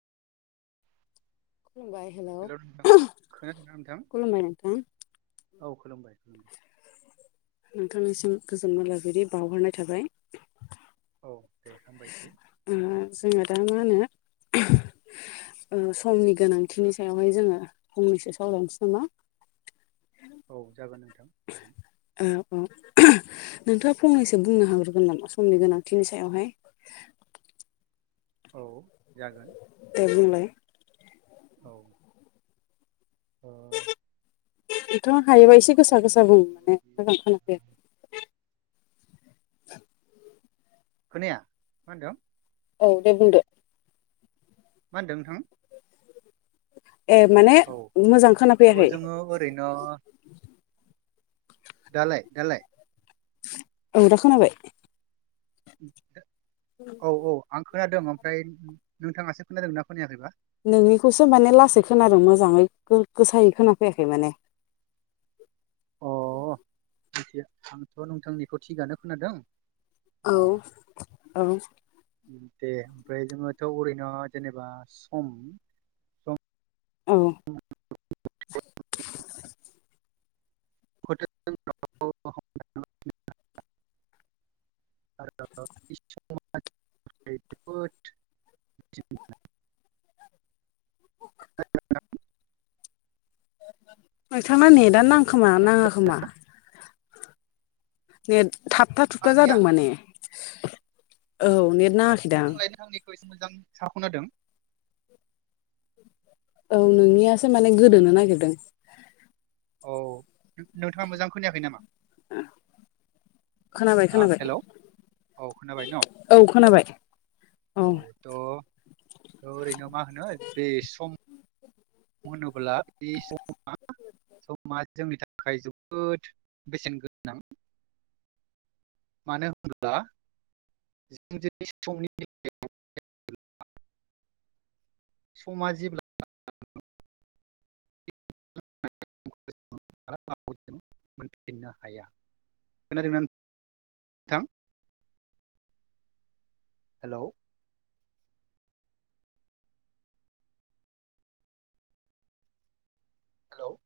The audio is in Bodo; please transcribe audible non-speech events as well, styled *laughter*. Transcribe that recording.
खुलुमबाय नोंथां हेल' खोनादोंना नोंथां खुलुमबाय नोंथां। औ खुलुमबाय। नोंथांनिसिम गोजोन मोनाबिलि बावहरनाय थाबाय। औ दे हामबायसै ओ जोङो दा मा होनो ओ समनि गोनांथिनि सायावहाय जोङो फंनैसो सावरायायनोसै नामा? *inaudible* औ जागोन। नोंथां जागोन ओ औ नोंथाङा फंनैसो बुंनो हाग्रोगोन नामा समनि गोनांथिनि सायावहाय? औ जागोन। दे बुंलाय। औ। ओ *unintelligible* नोंथाङा हायोबा नोंथांखौ एसे हामबाय गोसा गोसा होनदों बुं माने बेबायदि मोजां खोनाफैयाखै। खोनाया मा होनदों? औ दे बुंदो। मा होनदों नोंथां? ए माने औ मोजां खोना थ' फैयाखै। जोङो ओरैनो दालाय दालाय? औ दा खोनाबाय। औ औ आं खोनादों ओमफ्राय नोंथाङासो खोनादों ना खोनायाखैबा? नोंनिखौसो माने लासै खोनादों मोजाङै गोसायै खोनाफैयाखै माने। अ *unintelligible* मिथिया आंथ' नोंथांनिखौ थिगानो खोनादों। औ ओ औ। दे ओमफ्राय जोङोथ' ओरैनो जेनेबा सम सम औ। *unintelligible* *unintelligible* *unintelligible* *unintelligible* नोंथांना नेदा नांखोमा नाङा खोमा। नेथ थाबथा थुुबथा जादों माने। औ नेथ नांङाखै दां। आंलाय नोंथांनिखौ मोजां साव खोनादों। औ नोंनियासो माने गोदोनो नागिरदों। औ नोंथाङा मोजां खोनायाखै नामा? खोनाबाय हा खोनाबाय हेलौ औ खोनाबाय न औ खोनाबाय। औ थ' ओरैनो मा होनो बे सम *inaudible* होनोब्ला बै समा। समा जोंनि थाखाय जोबोद बेसेन गोनां। मानो होनोब्ला *unintelligible* समा जेब्ला ज *inaudible* मोनफिननो हाया खोनादोना नों थां? हेलौ। हेलौ।